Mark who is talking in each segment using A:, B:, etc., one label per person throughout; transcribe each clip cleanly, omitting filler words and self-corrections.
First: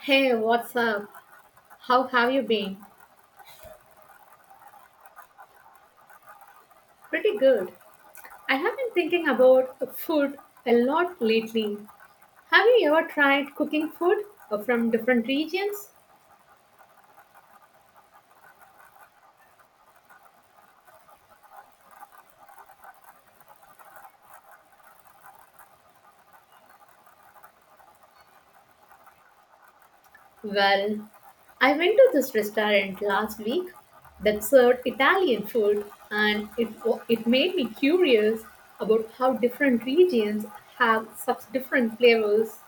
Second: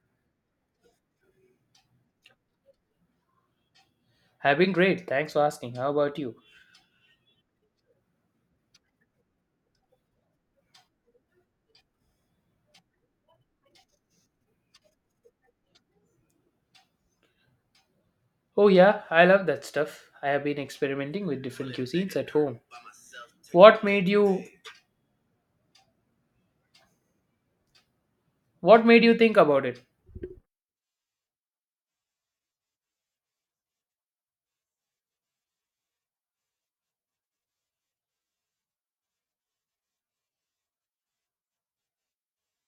A: Hey, what's up? How have you been?
B: I've been great. Thanks for asking. How about you?
A: Pretty good. I have been thinking about food a lot lately. Have you ever tried cooking food from different regions?
B: Oh, yeah, I love that stuff. I have been experimenting with different cuisines at home. What made you what made you think about it?
A: Well, I went to this restaurant last week that served Italian food and it made me curious about how different regions have such different flavors.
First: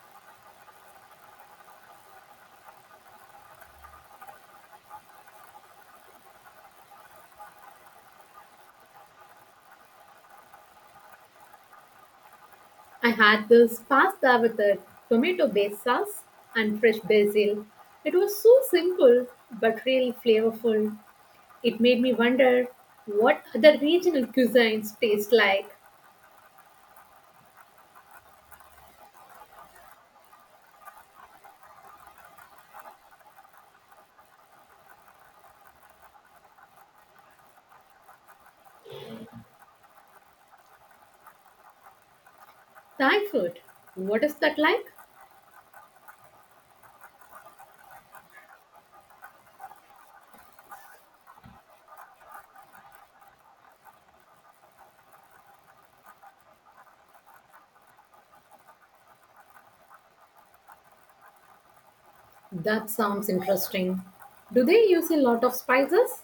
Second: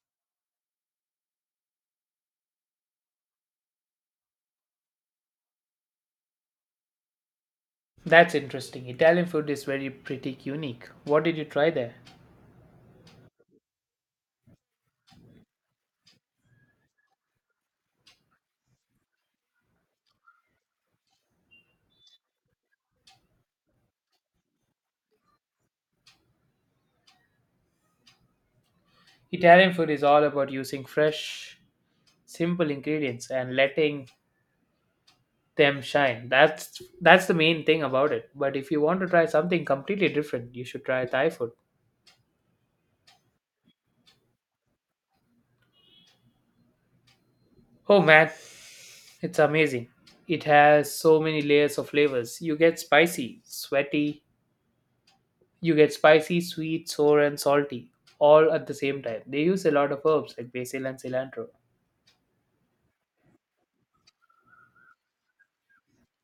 B: That's interesting. Italian food is very pretty unique. What did you try there?
A: I had this pasta with a tomato based sauce and fresh basil. It was so simple but really flavorful. It made me wonder what other regional cuisines taste like.
B: Italian food is all about using fresh, simple ingredients and letting them shine. That's the main thing about it. But if you want to try something completely different, you should try Thai food.
A: Thai food, what is that like?
B: Oh man, it's amazing. It has so many layers of flavors. You get spicy, sweet, sour, and salty all at the same time. They use a lot of herbs like basil and cilantro.
A: That sounds interesting. Do they use a lot of spices?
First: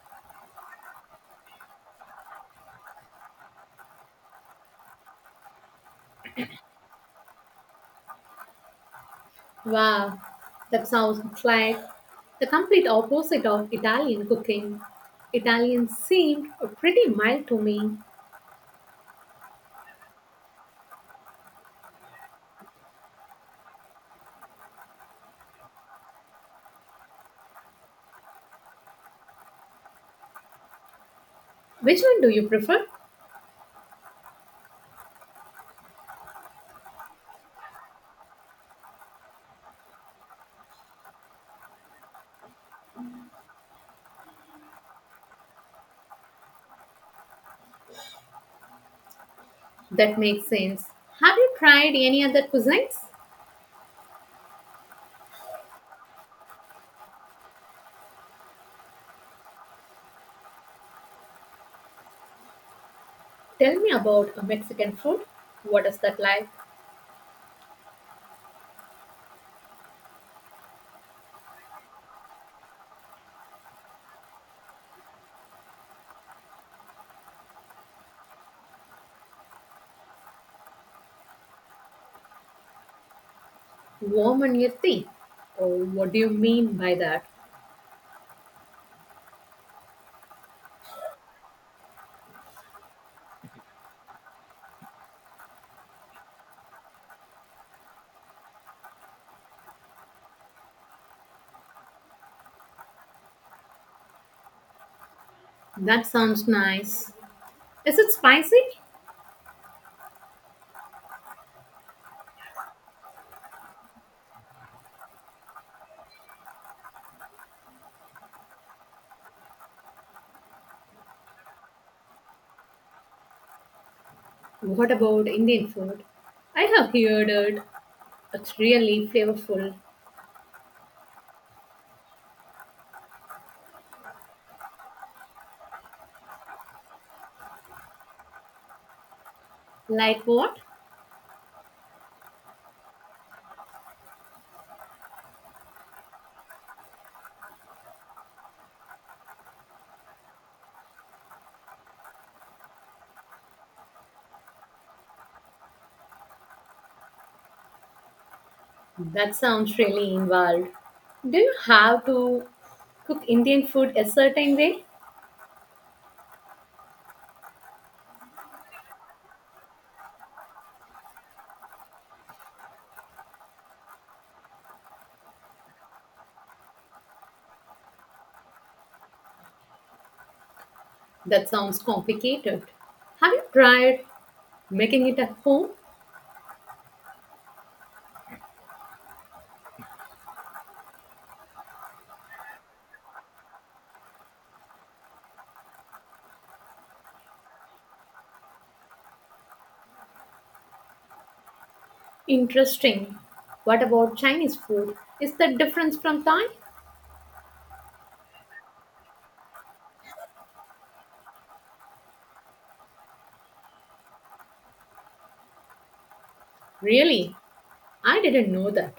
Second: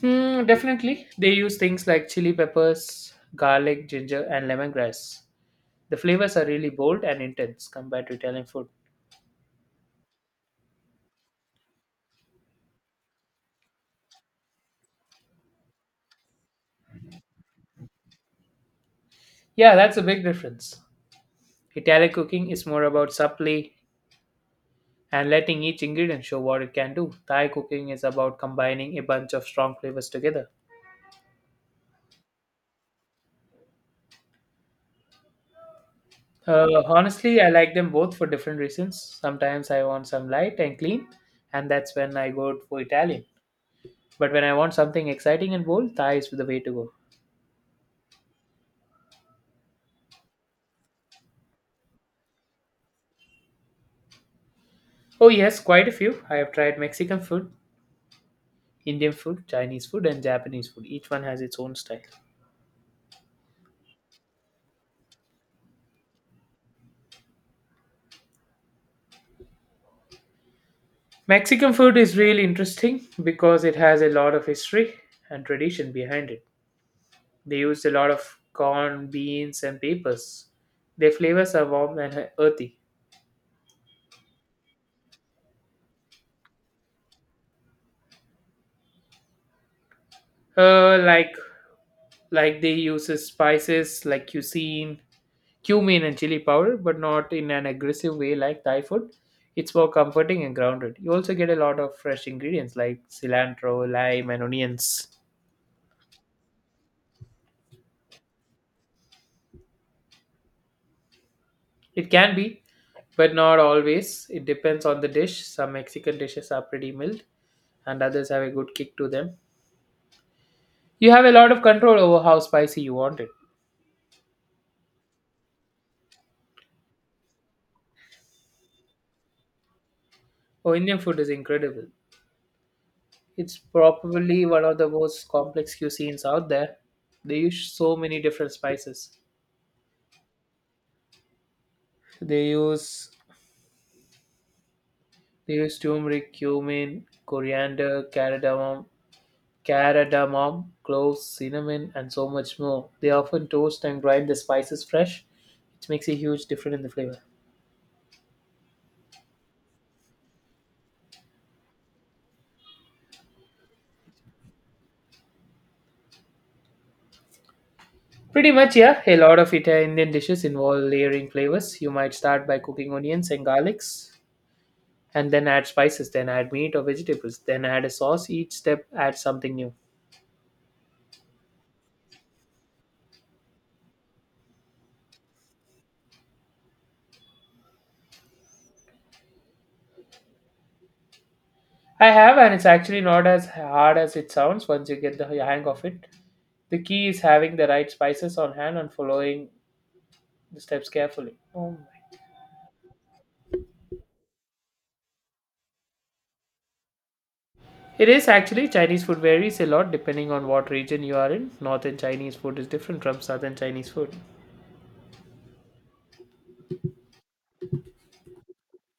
B: Hmm, definitely. They use things like chili peppers, garlic, ginger, and lemongrass. The flavors are really bold and intense compared to Italian food.
A: Wow, that sounds like the complete opposite of Italian cooking. Italian seemed pretty mild to me.
B: Yeah, that's a big difference. Italian cooking is more about supply, and letting each ingredient show what it can do. Thai cooking is about combining a bunch of strong flavors together.
A: Which one do you prefer?
B: Honestly, I like them both for different reasons. Sometimes I want some light and clean, and that's when I go for Italian. But when I want something exciting and bold, Thai is the way to go.
A: That makes sense. Have you tried any other cuisines?
B: Oh, yes, quite a few. I have tried Mexican food, Indian food, Chinese food, and Japanese food. Each one has its own style.
A: Tell me about a Mexican food. What is that like?
B: Mexican food is really interesting because it has a lot of history and tradition behind it. They used a lot of corn, beans, and peppers. Their flavors are warm and earthy.
A: Warm and your teeth? Or what do you mean by that?
B: Uh, like like they use spices like cumin, and chili powder, but not in an aggressive way like Thai food. It's more comforting and grounded. You also get a lot of fresh ingredients like cilantro, lime, and onions.
A: That sounds nice. Is it spicy?
B: It can be, but not always. It depends on the dish. Some Mexican dishes are pretty mild, and others have a good kick to them. You have a lot of control over how spicy you want it.
A: What about Indian food? I have heard it. It's really flavorful.
B: Oh, Indian food is incredible. It's probably one of the most complex cuisines out there. They use so many different spices.
A: Like what?
B: They use they use turmeric, cumin, coriander, cardamom, cloves, cinnamon, and so much more. They often toast and grind the spices fresh, which makes a huge difference in the flavor.
A: That sounds really involved. Do you have to cook Indian food a certain way?
B: Pretty much, yeah. A lot of Italian Indian dishes involve layering flavors. You might start by cooking onions and garlics, and then add spices, then add meat or vegetables, then add a sauce. Each step adds something new.
A: That sounds complicated. Have you tried making it at home?
B: I have, and it's actually not as hard as it sounds once you get the hang of it. The key is having the right spices on hand and following the steps carefully. Oh my.
A: Interesting. What about Chinese food? Is that different from Thai?
B: It is actually Chinese food varies a lot depending on what region you are in. Northern Chinese food is different from southern Chinese food.
A: Really? I didn't know that.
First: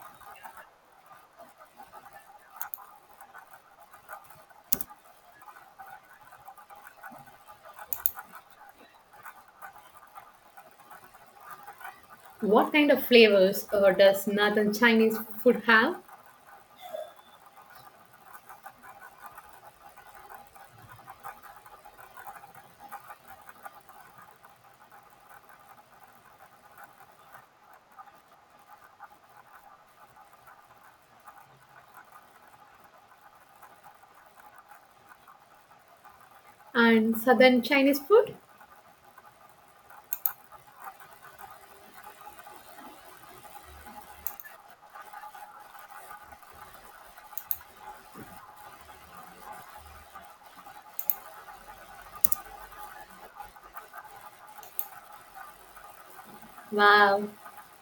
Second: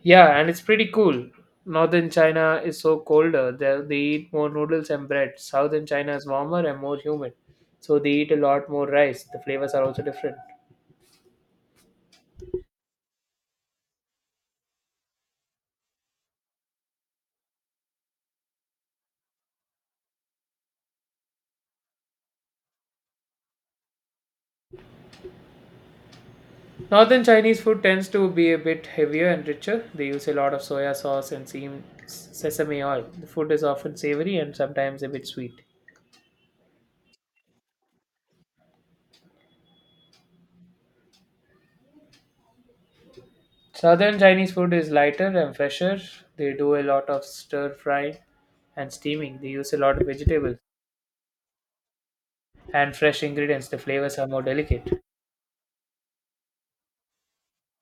B: Yeah, and it's pretty cool. Northern China is so colder. They eat more noodles and bread. Southern China is warmer and more humid. So they eat a lot more rice. The flavors are also different.
A: What kind of flavors does northern Chinese food have
B: Northern Chinese food tends to be a bit heavier and richer. They use a lot of soya sauce and sesame oil. The food is often savory and sometimes a bit sweet.
A: and southern Chinese food?
B: Southern Chinese food is lighter and fresher. They do a lot of stir frying and steaming. They use a lot of vegetables and fresh ingredients. The flavors are more delicate.
A: Wow.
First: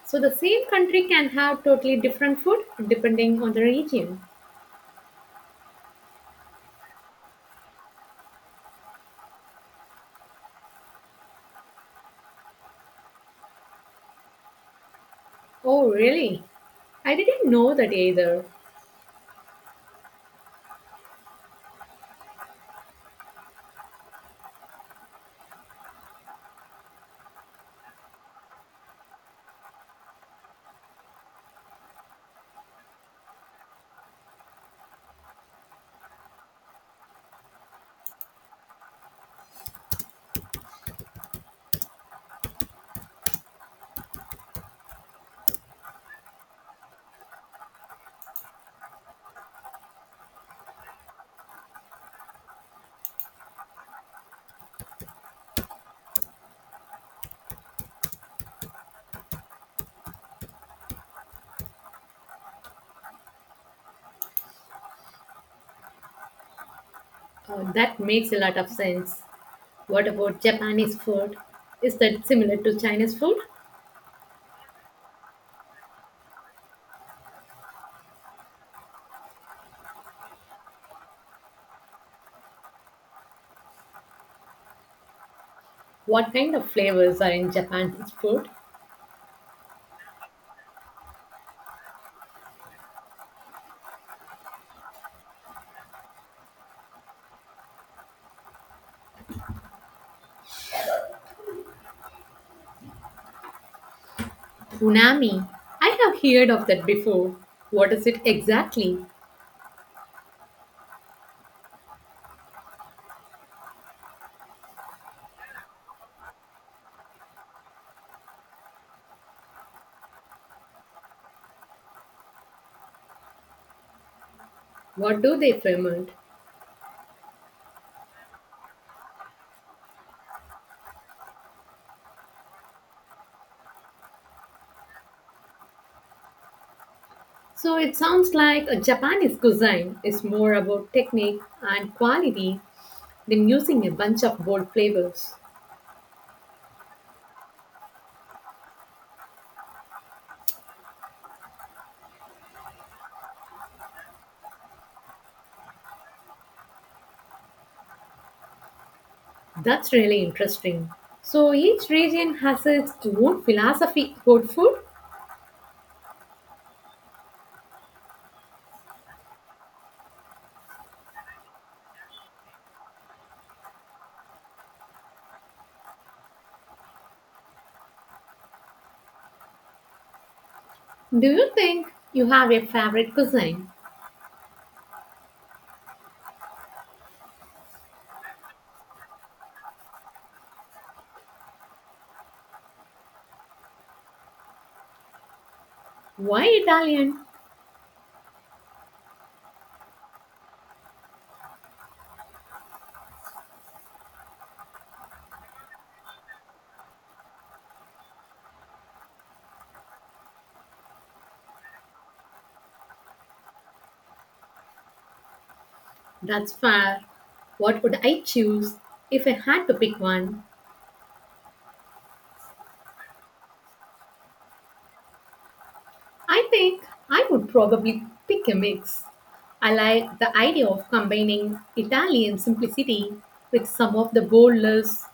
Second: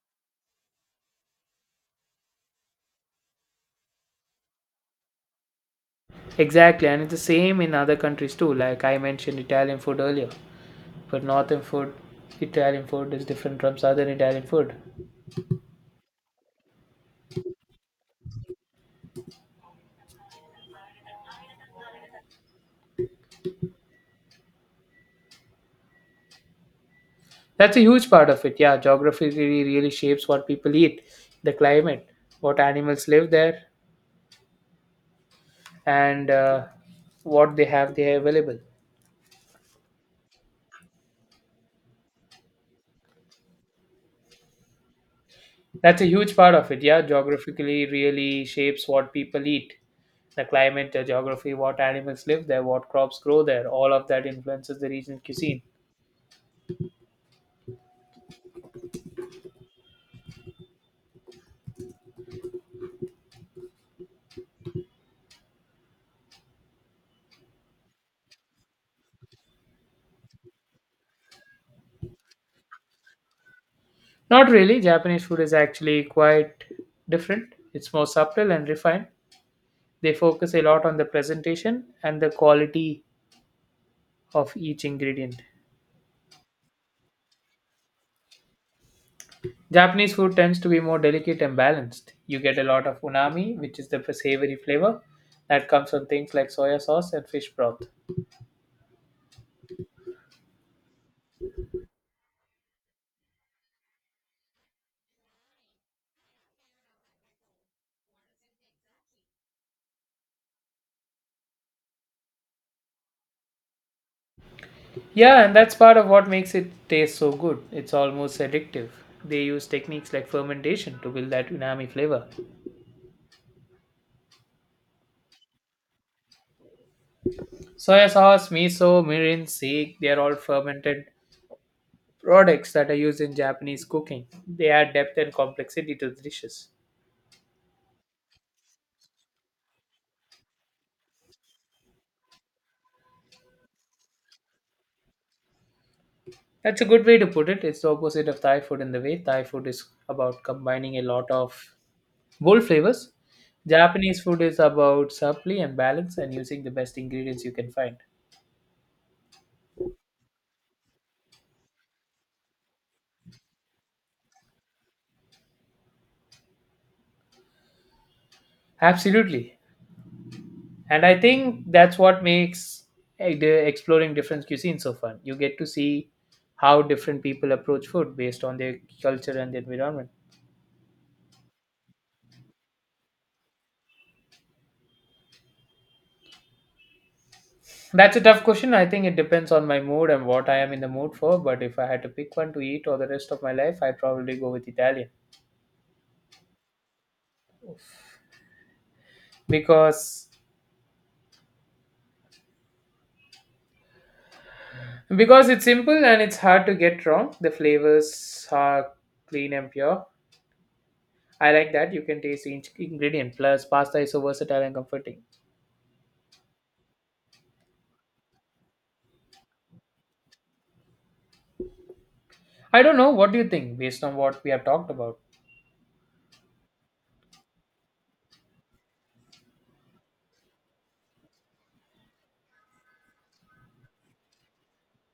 A: So the same country can have totally different food depending on the region.
B: Exactly, and it's the same in other countries too. Like I mentioned Italian food earlier, but Italian food is different from southern Italian food.
A: Oh, really? I didn't know that either.
B: That's a huge part of it. Yeah, geography really shapes what people eat, the climate, what animals live there, and what they have there available. That's a huge part of it. Yeah, geographically really shapes what people eat, the climate, the geography, what animals live there, what crops grow there. All of that influences the regional cuisine.
A: That makes a lot of sense. What about Japanese food? Is that similar to Chinese food?
B: Not really. Japanese food is actually quite different. It's more subtle and refined. They focus a lot on the presentation and the quality of each ingredient.
A: What kind of flavors are in Japanese food?
B: Japanese food tends to be more delicate and balanced. You get a lot of unami, which is the savory flavor that comes from things like soya sauce and fish broth.
A: Punami. I have heard of that before. What is it exactly?
B: Yeah, and that's part of what makes it taste so good. It's almost addictive. They use techniques like fermentation to build that unami flavor.
A: What do they ferment?
B: Soya sauce, miso, mirin, sake, they are all fermented products that are used in Japanese cooking. They add depth and complexity to the dishes.
A: So it sounds like a Japanese cuisine is more about technique and quality than using a bunch of bold flavors.
B: That's a good way to put it. It's the opposite of Thai food in the way Thai food is about combining a lot of bold flavors. Japanese food is about subtlety and balance and using the best ingredients you can find.
A: That's really interesting. So each region has its own philosophy about food.
B: Absolutely. And I think that's what makes the exploring different cuisines so fun. You get to see how different people approach food based on their culture and the environment.
A: Do you think you have a favorite cuisine?
B: That's a tough question. I think it depends on my mood and what I am in the mood for. But if I had to pick one to eat or the rest of my life, I'd probably go with Italian
A: Why Italian?
B: because because it's simple and it's hard to get wrong. The flavors are clean and pure. I like that you can taste each ingredient. Plus, pasta is so versatile and comforting.
A: That's fair. What would I choose if I had to pick one?
B: I don't know. What do you think based on what we have talked about?
A: I think I would probably pick a mix. I like the idea of combining Italian simplicity with some of the boldness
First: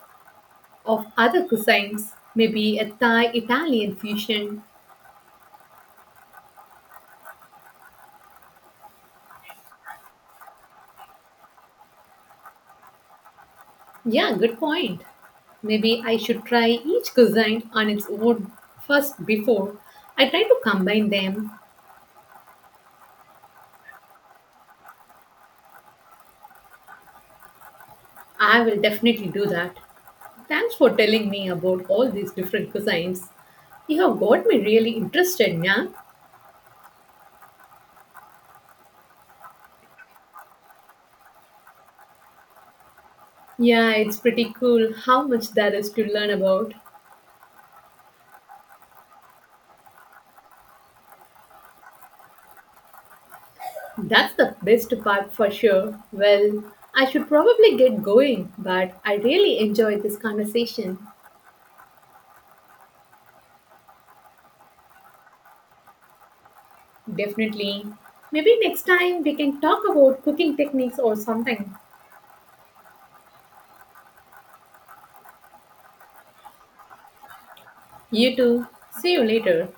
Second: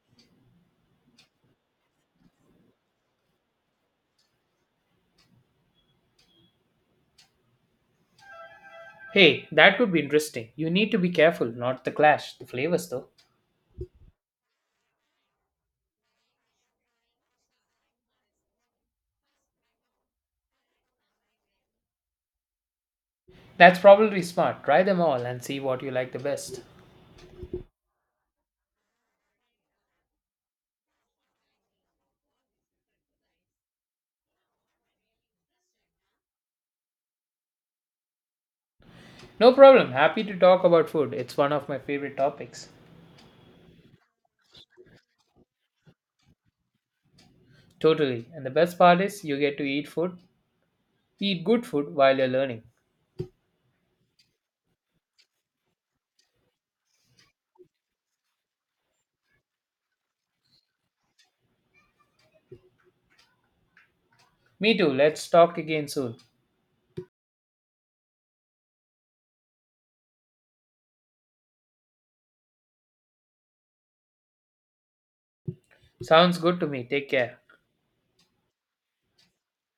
A: of other cuisines, maybe a Thai Italian fusion.
B: Hey, that could be interesting. You need to be careful, not the clash, the flavors though.
A: Yeah, good point. Maybe I should try each cuisine on its own first before I try to combine them.
B: That's probably smart. Try them all and see what you like the best.
A: I will definitely do that. Thanks for telling me about all these different cuisines. You have got me really interested, yeah?
B: No problem. Happy to talk about food. It's one of my favorite topics.
A: Yeah, it's pretty cool how much there is to learn about.
B: Totally. And the best part is you get to eat food, eat good food while you're learning.
A: That's the best part for sure. Well, I should probably get going, but I really enjoyed this conversation.
B: Me too. Let's talk again soon.
A: Definitely. Maybe next time we can talk about cooking techniques or something.
B: Sounds good to me. Take care.
A: You too. See you later.